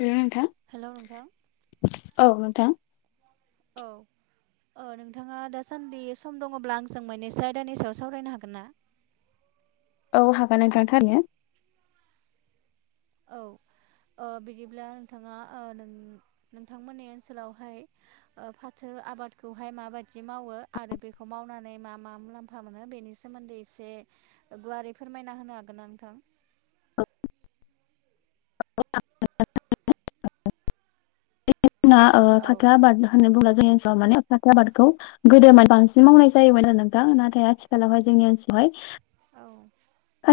Hello नोंथां hello नोंथां औ नोंथां औ अ नोंथाङा दासान्दि सम दङब्ला आंजों मोननैसो आयदानि सायाव सावरायनो हागोनना औ हागोन नोंथां थारैनो औ बिदिब्ला नोंथांङा नों नोंथांमोननि ओनसोलावहाय फाथो आबादखौहाय माबायदि मावो आरो बेखौ मावनानै मा मा मुलाम्फा मु्लामफा मोनो बेनि सोमोन्दै एसे गुवारै फोरमायना होनो हागोन ना नोंथां [unintelligible] ना औ फाथो आबाद होननानै बुंब्ला जोंनसाव माने फाथो आबादखौ गोदोमा बांसिन मावनाय जायोमोन आरो नोंथां नाथाय आथिखालावहाय जोंनि ओनसोलावहाय औ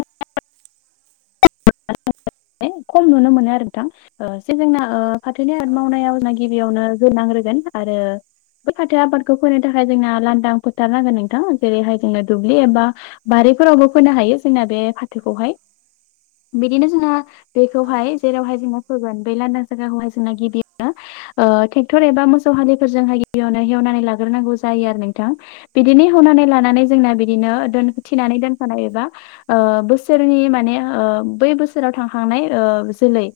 [unintelligible] खम नुनो मोनो आरो नोंथां जोंना फाथोनि आबाद औ मावनायाव गिबियावनो नांग्रोगोन आरो बे फाथो आबादखौ फोनो थाखाय जोंना लांदां फोथार नांगोन नोंथां जेरैहाय जोंनो दुब्लि एबा बारिफोरावबो फोनो हायो जोंना बे फाथोखौहाय बिदिनो जोंना औ बेखौहाय जेरावहाय जोंना फोगोन बे लान्दां जायगाखौहाय जोंना गिबियो ट्रेक्टर एबा मोसौ हालिफोरजोंहाय गिबियावनो हेवनानै लाग्रोनांगौ जायो आरो नोंथां बिदिनो हेवनानै लानानै जोंना बि बिदिनो औ दोननानै दोनखानाय एबा बोसोरनि माने बै बोसोराव थांखांनाय जोलै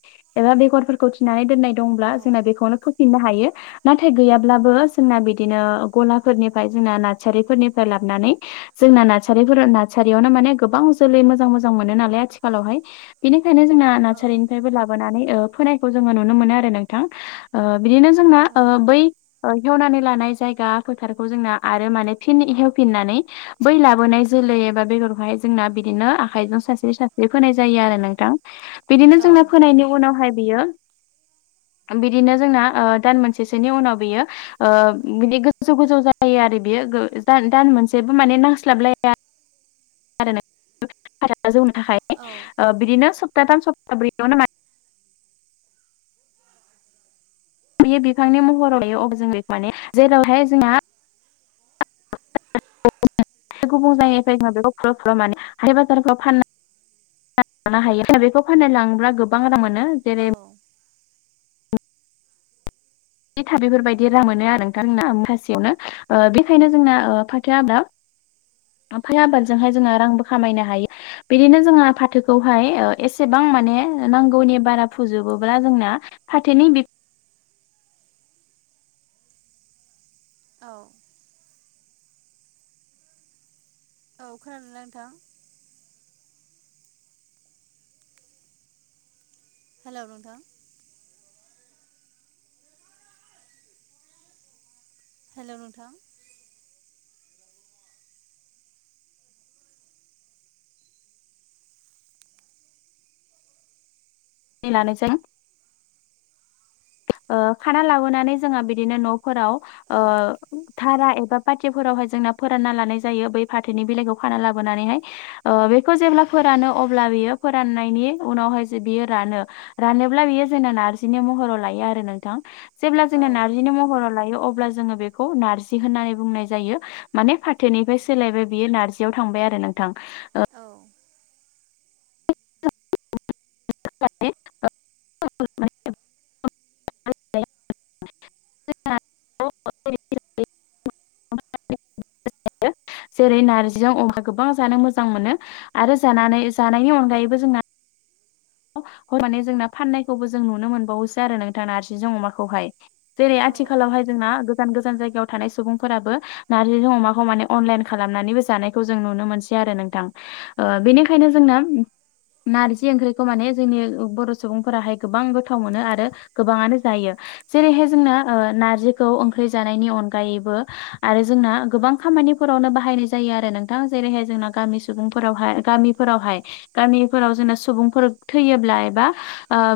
एबा बेगरफोरखौ थिनानै दोननाय दंब्ला औ जोंना बेखौनो फोफिननो हायो नाथाय गैयाब्लाबो जोंना बिदिनो गलाफोरनिफ्राय जोंना नार्सारिफोरनिफ्राय लाबोनानै जोंना नार्सारिफोर नार्सारियावनो माने गोबां जोलै मोजां मोजां मोनो नालाय आथि आथिखालावहाय बिनिखायनो जोंना औ नार्सारिनिफ्रायबो लाबोनानै ओ फोनायखौ जोंङोना नुनो मोनो आरो नोंथां बिदिनो जोंना औ बै खेवनानै लानाय जायगा फोथारखौ जोंना आरो माने फिन हेवफिननानै बै लाबोनाय जोलै एबा बेगरखौहाय जोंना बिदिनो आखाइजों सारस्रि सा बे फोनाय जायो आरो नोंथां बिदिनो औ जोंना फोनायनि उनावहाय बियो [inaudible] बिदिनो जोंना दान मोनसेसोनि उनाव बियो बिे गोजौ गोजौ जायो आरो बियो दान मोनसेबो माने नांस्लाबलाया [inaudible] आरो ना जोंनि थाखाय औ बिदिनो सप्ताथाम सलथा थाम सबथा ब्रैयावनो मा फैयो बिफांनि महराव लायो अब्ला जों बेखौ माने जेरावहाय जोंहा गुबुन जायगानिफ्राय जोो बेखौ फुर फुर मनानै हाइ बाजारफ्राव फाननानै लानो हायो बेखौ फानना लांङोब्ला गोबां रां मोनो जेरै औ इथा बेफोरबायदि रां मोनो आरो नोंथांमोनना मुथासेयावनो ओ बेखायनो जोंना ओ फाथो आबाद ओमफाय आबादजोंहाय जोङो रांबो खामायनो हायो बिदिनो जोंहा फाथोखौहाय एसेबां माने नांगौनि बारा फुजोबोब्ला जोंना फाथोनि बि औ औ खोनादों ना नोंथां हेल' नोंथां हेल' नोंथां सि लानायजों ओ खाना लाबोनानै जोंहा बिदिनो न'फोराव औ ओ धारा एबा पाटिफोरावहाय जोंना फोरानना लानाय जायो बै फाथोनि बिलाइखौ खाना लाबोनानैहाय ओ बेखौ जेब्ला फोरानो अब्ला बियो फोराननायनि उनावहाय जे बियो रानो रानोब्ला बियो जोंना नारजिनि महराव ला यो नोंथां जेब्ला जों नारजिनि महराव लायो अब्ला जोंङो बेखौ नारजि होननानै बुंनाय जायो माने फाथोनिफ्राय सोलायबाय बियो नारजियाव थांबाय आरो नोंथां औ [inaudible] [inaudible] [unintelligible] [unintelligible] मावनाय जेरै नारजिजों अमा गोबां जानो मोजां मोनो आरो जानानै जानायनि अनगायैबो जोंना माने जोंना फाननायखौबो जों नुनो मोनबावोसो आरो नोंथां आरो नारजिजोंं अमाखौहाय जेरै आथिखालावहाय जोंना गोजान गोजान जायगायाव थानाय सुबुंफोराबो नारजि अमाखौ माने अनलाइन खालामनानैबो जानायखौ जों नुनो मोनसै आरो नोंथां ओ बेनिखायनो जोंनो नारजि ओंख्रि खौ माने जोंनि बर' सुबुंफोराहाय गोबां गोथाव मोनो आरो गोबाङानो जायो जेरैहाय जोंना ओ नारजिखौ ओंख्रि जानायनि अनगायैबो आरो जोंना गोबां खामानिफोरावनो बाहायनाय जायो आरो नोंथां जेरैहाय जोंना गामि सुबुंफोरावहाय गामि फोरावहाय गामिफोराव जोंना सुबुंफोर थैयोब्ला एबा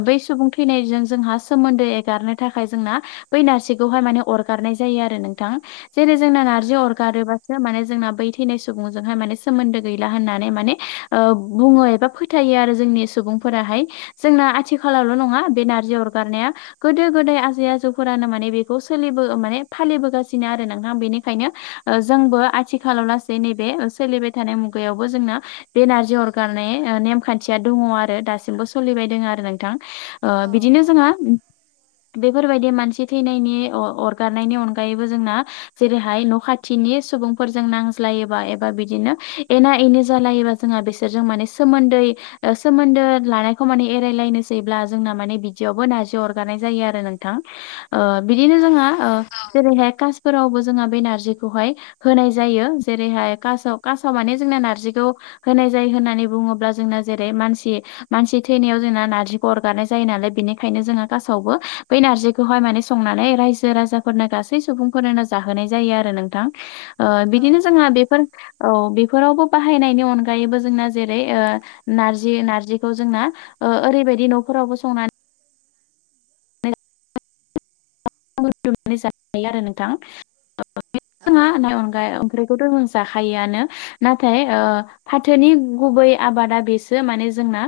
बै सुबुं थैनायजों जोंहा सोमोन्दो एगारनो थाखाय जोंना बै नारजिखौहाय माने अरगारनाय जायो आरो नोंथां जेरै जोंना नारजि अरगारोबा सो माने जोंना बै थैनाय सुबुंजोंहाय माने सोमोन्दो गैला होननानै माने ओ बुङो एबा फो थायो आरो जोंनि सुबुंफोराहाय जोंना आथिखालावल' नङा बे नारजि अरगारनाया गोदो गोदाय आजै आजौफोरानो माने बेखौ सोलिबो माने फालिबोगासिनो आरो नोंथां बेनिखायनो जोंबो आथिखालाव लासै नैबे सोलिबाय थानाय मुगायावबो जोंना बे नारजि अरगारनाय नेमखान्थिया दङ आर रो दासिमबो सोलिबाय दों आरो नोंथां ओ बिदिनो जोंहा बेफोरबायदि मानसि थैनायनि अरगारनायनि अनगायैबो जोंना जेरैहाय न' खाथिनि सुबुंफोरजों नांज्लायोबा एबा बिदिनो एना एनि जालायोबा जोंहा बिसोर माने सोमोन्दै सोमोन्दो लानायखौ माने एरायलायनोसैब्ला जोंना माने बिदियावबो नारजि अरगारानाय जायो आरो नोंथां बिदिनो जोंहा जेरैहाय कासफोरावबो जोंहा बे नारजिखौहाय होनाय जायो जेरैहाय कासाव कासाव माने जोंना नारजिखौ होनाय जायो होननानै बुङोब्ला जोंना जेरै मान मानसि थैनायाव जोंना नारजिखौ अरगारनाय जायो नालाय बेनिखायनो जोङो कासावबो बै नारजिखौहाय माने संनानै रायजो राजाफोरनो गासै सुबुंफोरनो जाहोनाय जायो आरो नोंथां ओ बिदिनो जोंहा बेफोर औ बेफोरावबो बाहायनायनि अनगायैबो जोंना जेरै नारज जि नारजि नारजिखौ जोंना एरैबादि नखरावबो संनानै संनानै जानो हायो आरो नोंथां नङा अनगायैबो माने बेखौथ' जों जाखायोआनो नाथाय फाथोनि गुबै आबादा बेसो माने जोंना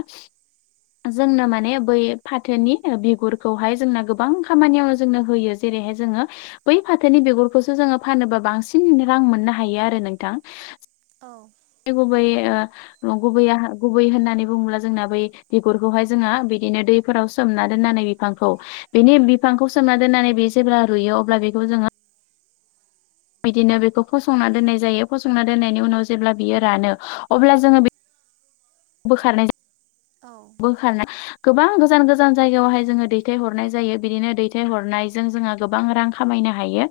जोंनो माने बै फाथोनि बिगुरखौहाय जोंना गोबां खामानियाव जोंनो होयो जेरैहाय जोङो बै फाथोनि बिगुरखौसो जोङो फानोबा बांसिन रां मोननो हायो आरो नोंथां औ गुबै औ गुबैया गुबै होननानै बुङोब्ला जोंना बै बिगुरखौहाय जोङो बिदिनो दैफोराव सोमना दोन्नानै बिफांखौ बेनि बिफांखौ सोमना दोननानै बे जेब्ला रुइयो अब्ला बेखौ जोङो बिदिनो बेखौ फसंना दोन्नाय जायो फसंना दोननायनि उनाव जेब्ला बियो रानो अब्ला जोङो बे बोखारनाय जायो औ बोखारना गोबां गोजान गोजान जायगायावहाय जोङो दैथायहरनाय जायो बिदिनो दैथाय हरनायजों जोंहा गोबां रां खामायनो हायो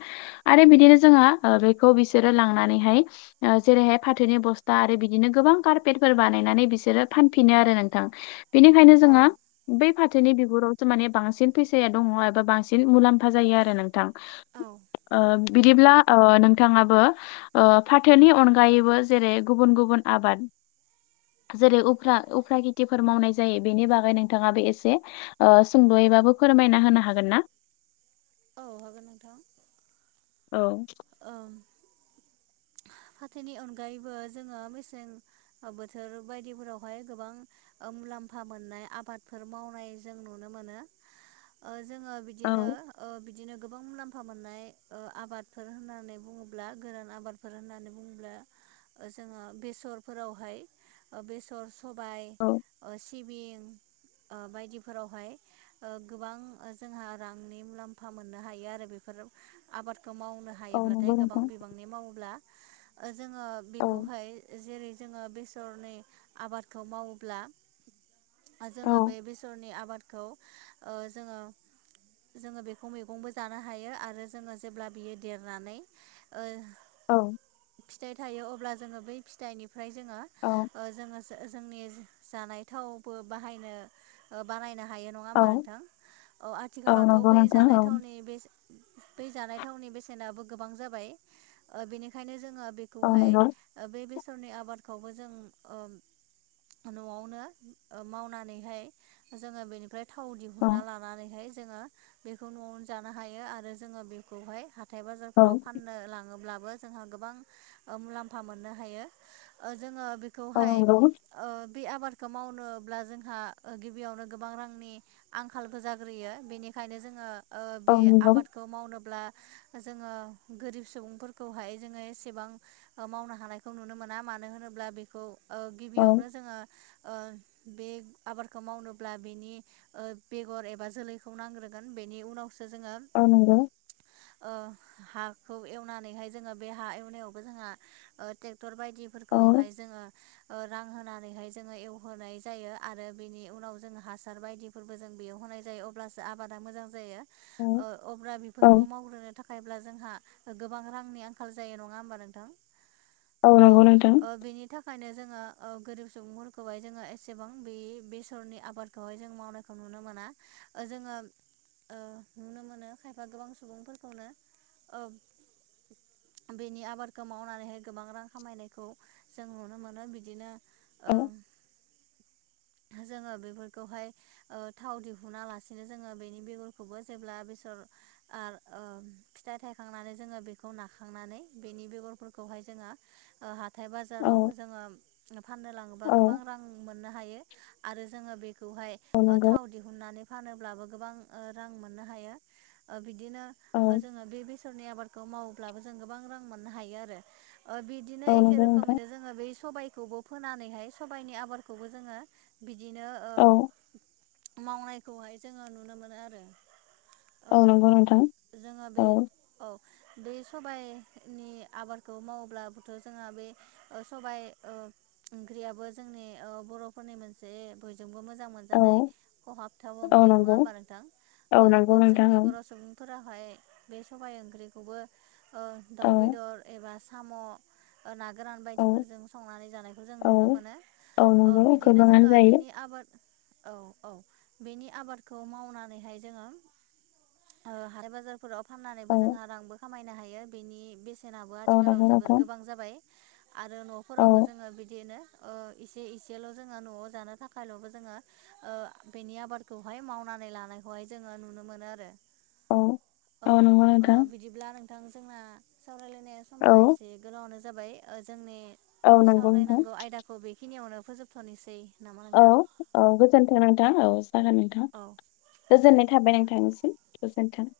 आरो बिदिनो जोङो बेखौ बिसोरो लांनानैहाय जेरैहाय फाथोनि बस्था आरो बिदिनो गोबां कारपेटफोर बानायनानै बि सोरो फानफिनो आरो नोंथां बेनिखायनो जोङो बै फाथोनि बिगुरावसो माने बांसिन फैसाया दङ एबा बांसिन मुलाम्फा जायो आरो नोंथां औ बिदिब्ला नोंथाङाबो फाथोनि अनगायैबो जेरै गुबुन गुबुन आबाद जेरैफ्रा उफ्रा खेथिफोर मावनाय जायो बेनि बागै नोंथाङाबो एसे सुंद'यैबाबो फोरमायना होनो हागोन ना औ हागोन नोंथां औ फाथोनि अनगायैबो जोङो मेसें बोथोर बायदिफोरावहाय गोबां मुलाम्फा मोननाय आबादफोर मावनाय जों नुनो मोनो जोङो औ बिदिनो बिदिनो गोबां मुलाम्फा मोननाय आबाद फोर होननानै बुङोब्ला गोरान आबादफोर होननानै बुङोब्ला जोङो बेसरफोरावहाय बेसर सबाय औ सिबिं बायदिफोरावहाय गोबां जोंहा रांनि मुलाम्फा मोननो हायो आरो बेफोर आबादखौ माव मावनो औ हायोब्लाथाय नंगौ गोबां नोंथां बिबांनि मावोब्ला जोङो औ बेखौहाय जेरै जोङो बेसरनि आबादखौ मावोब्ला औ जोङो बे बेसरनि आबादखौ ओ जोङो जोङो बेखौ मैगंबो जानो हायो आरो जोङो जेब्ला बियो देरनानै ओ औ फिथाइ थायो अब्ला जोङो बै फिथाइनिफ्राय जोङो औ ओ जोङो जोंनि जानाय थावबो बाहायनो बानायनो हायो नङा औ होमबा नोंथां औ औ आथिखालावथ' नंगौ बै नोंथां जानाय औ थावनि बे बे जानाय थावनि बेसेनाबो गोबां जाबाय बेनिखायनो जोङो बे औ बेखौहाय नंगौ बे बेसरनि आबादखौबो जों न'आवनो मावनानैहाय जोङो बेनि ओमफ्राय थाव औ दिहुनना लानानैहाय जोङो बेखौ न'आवनो जानो हायो आरो जोङो बेखौहाय हा हाथाय औ बाजारफोराव फाननो लाङोब्लाबो जोंहा गोबां मुलाम्फा मोननो हायो जोङो औ बेखौहाय नंगौ बे आबादखौ मावनोब्ला जोंहा गिबियावनो गोबां रांनि आंखालबो जाग्रोयो बेनिखायनो जोङो औ बे नंगौ आबादखौ मावनोब्ला जोङो गोरिब सुबुंफोरखौहाय जोङो एसेबां मावनो हानायखौ नुनो मोना मानो होनोब्ला बेखौ औ गिबियावनो जोङो ओ बे आबादखौ मावनोब्ला बेनि बेगर एबा जोलैखौ नांग्रोगोन बेनि उनावसो जोङो औ नंगौ हाखौ एवनानैहाय जोङो बे हा एवनायावबो जोंहा ट्रेक्टर औ बायदिफोरखौहाय जोङो ओ रां होनानैहाय जोङो एवहोनाय जायो आरो बेनि उनाव जोङो हासार बायदि फोरबो जों बेयाव होननाय जायो अब्लासो आबादा मोजां जायो औ ओ अब्ला औ बेफोरखौ मावग्रोनो थाखायब्ला जोंहा गोबां रांनि आंखाल जायो नङा होमबा नोंथां औ नंगौ नोंथां ओ बेनि थाखाय ओंखायनो जोङो गोरिब सुबुंफोरखौहाय जोङो एसेबां बे बेसरनि आबादखौहाय जों मावनाय खौ नुनो मोना जोङो नुनो मोनो खायफा गोबां सुबुं बुंनो औ बेनि आबादखौ मावनानैहाय गोबां रां खामायनायखौ जों नुनो मोनो बिदिनो औ ओ जोङो बेफोरखौहाय ओ थाव दिहुना लासिनो जोङो बेनि बेगरखौबो जेब्ला बेसर आरो ओफिथाइ थायखांनानै जोङो बेखौ नाखांनानै बेनि बेगरफोरखौहाय जोङो ओ हाथाय बाजाराव औ जोङो फाननो लाङोबा औ गोबां रां मोननो हायो आरो जोङो बेखौहाय औ ओ नंगौ थाव दिहोनानै फानोब्ला गोबां रां मोन्नो हायो बिदिनो औ ओ जोङो बे बेसरनि आबादखौ मावोब्लाबो जों गोबां रां मोननो हायो आरो ओ बिदिनो औ एखे नंगौ नोंथां रोखोमैनो जोङो बै सबायखौबो फोनानैहाय सबायनि आबादखौबो जोङो बिदिनो ओ औ मावनायखौहाय जोङो नुनो मोनो आरो ओ औ नंगौ नोंथां जोङो बे औ औ बे सबायनि आबादखौ माव्लाबोथ' जोंहा बे ओ सबाय ओ ओंख्रियाबो जोंनि ओ बर'फोरनि मोनसे बयजोंबो मोजां औ मोनजानाय खहाबथाव औ ओंख्रि नङा नंगौ होनबा नोंथां नंगौ औ नोंथां जोंनि बर' सुबुं फोराहाय बे सबाय ओंख्रिखौबो ओ औ दाउ बेदर एबा साम' ना गोरान औ बायदिफोरजों संनानै जानायखौ जों औ नुनो मोनो औ नंगौ बिदिनो गोबाङानो जोङो जायो बेनि आबाद औ औ बेनि आबादखौ मावनानैहाय जोङो हाथाय बाजारफोराव फाननानैबो औ जोंहा रांबो खामायनो हायो बेनि बेसे बेसेनाबो औ आथिखालाव नंगौ जोबोर नोंथां गोबां जाबाय आरो औ न'फोरावबो जोङो बिदिनो ओ इसे इसेल' जोङो न'आव जानो थाखायल'बो जोङो ओ बेनि आबादखौहाय मावनानै लानायखौहाय जोङो नुनो मोनो आरो औ औ नंगौ ओ नोंथां बिदिब्ला नोंथां जोंना सावरायलायनाय औ समा एसे दे गोबावानो जाबाय जोंनि औ नंगौ नोंथां सावरायनांगौ आयदाखौ बेखिनियावनो फोजोबथ'नोसै नामा औ नोंथां? औ गोजोन्थों नोंथां औ जागोन नोंथां औ गोजोननाय थाबाय आं थांनिसिम गोजोन्थों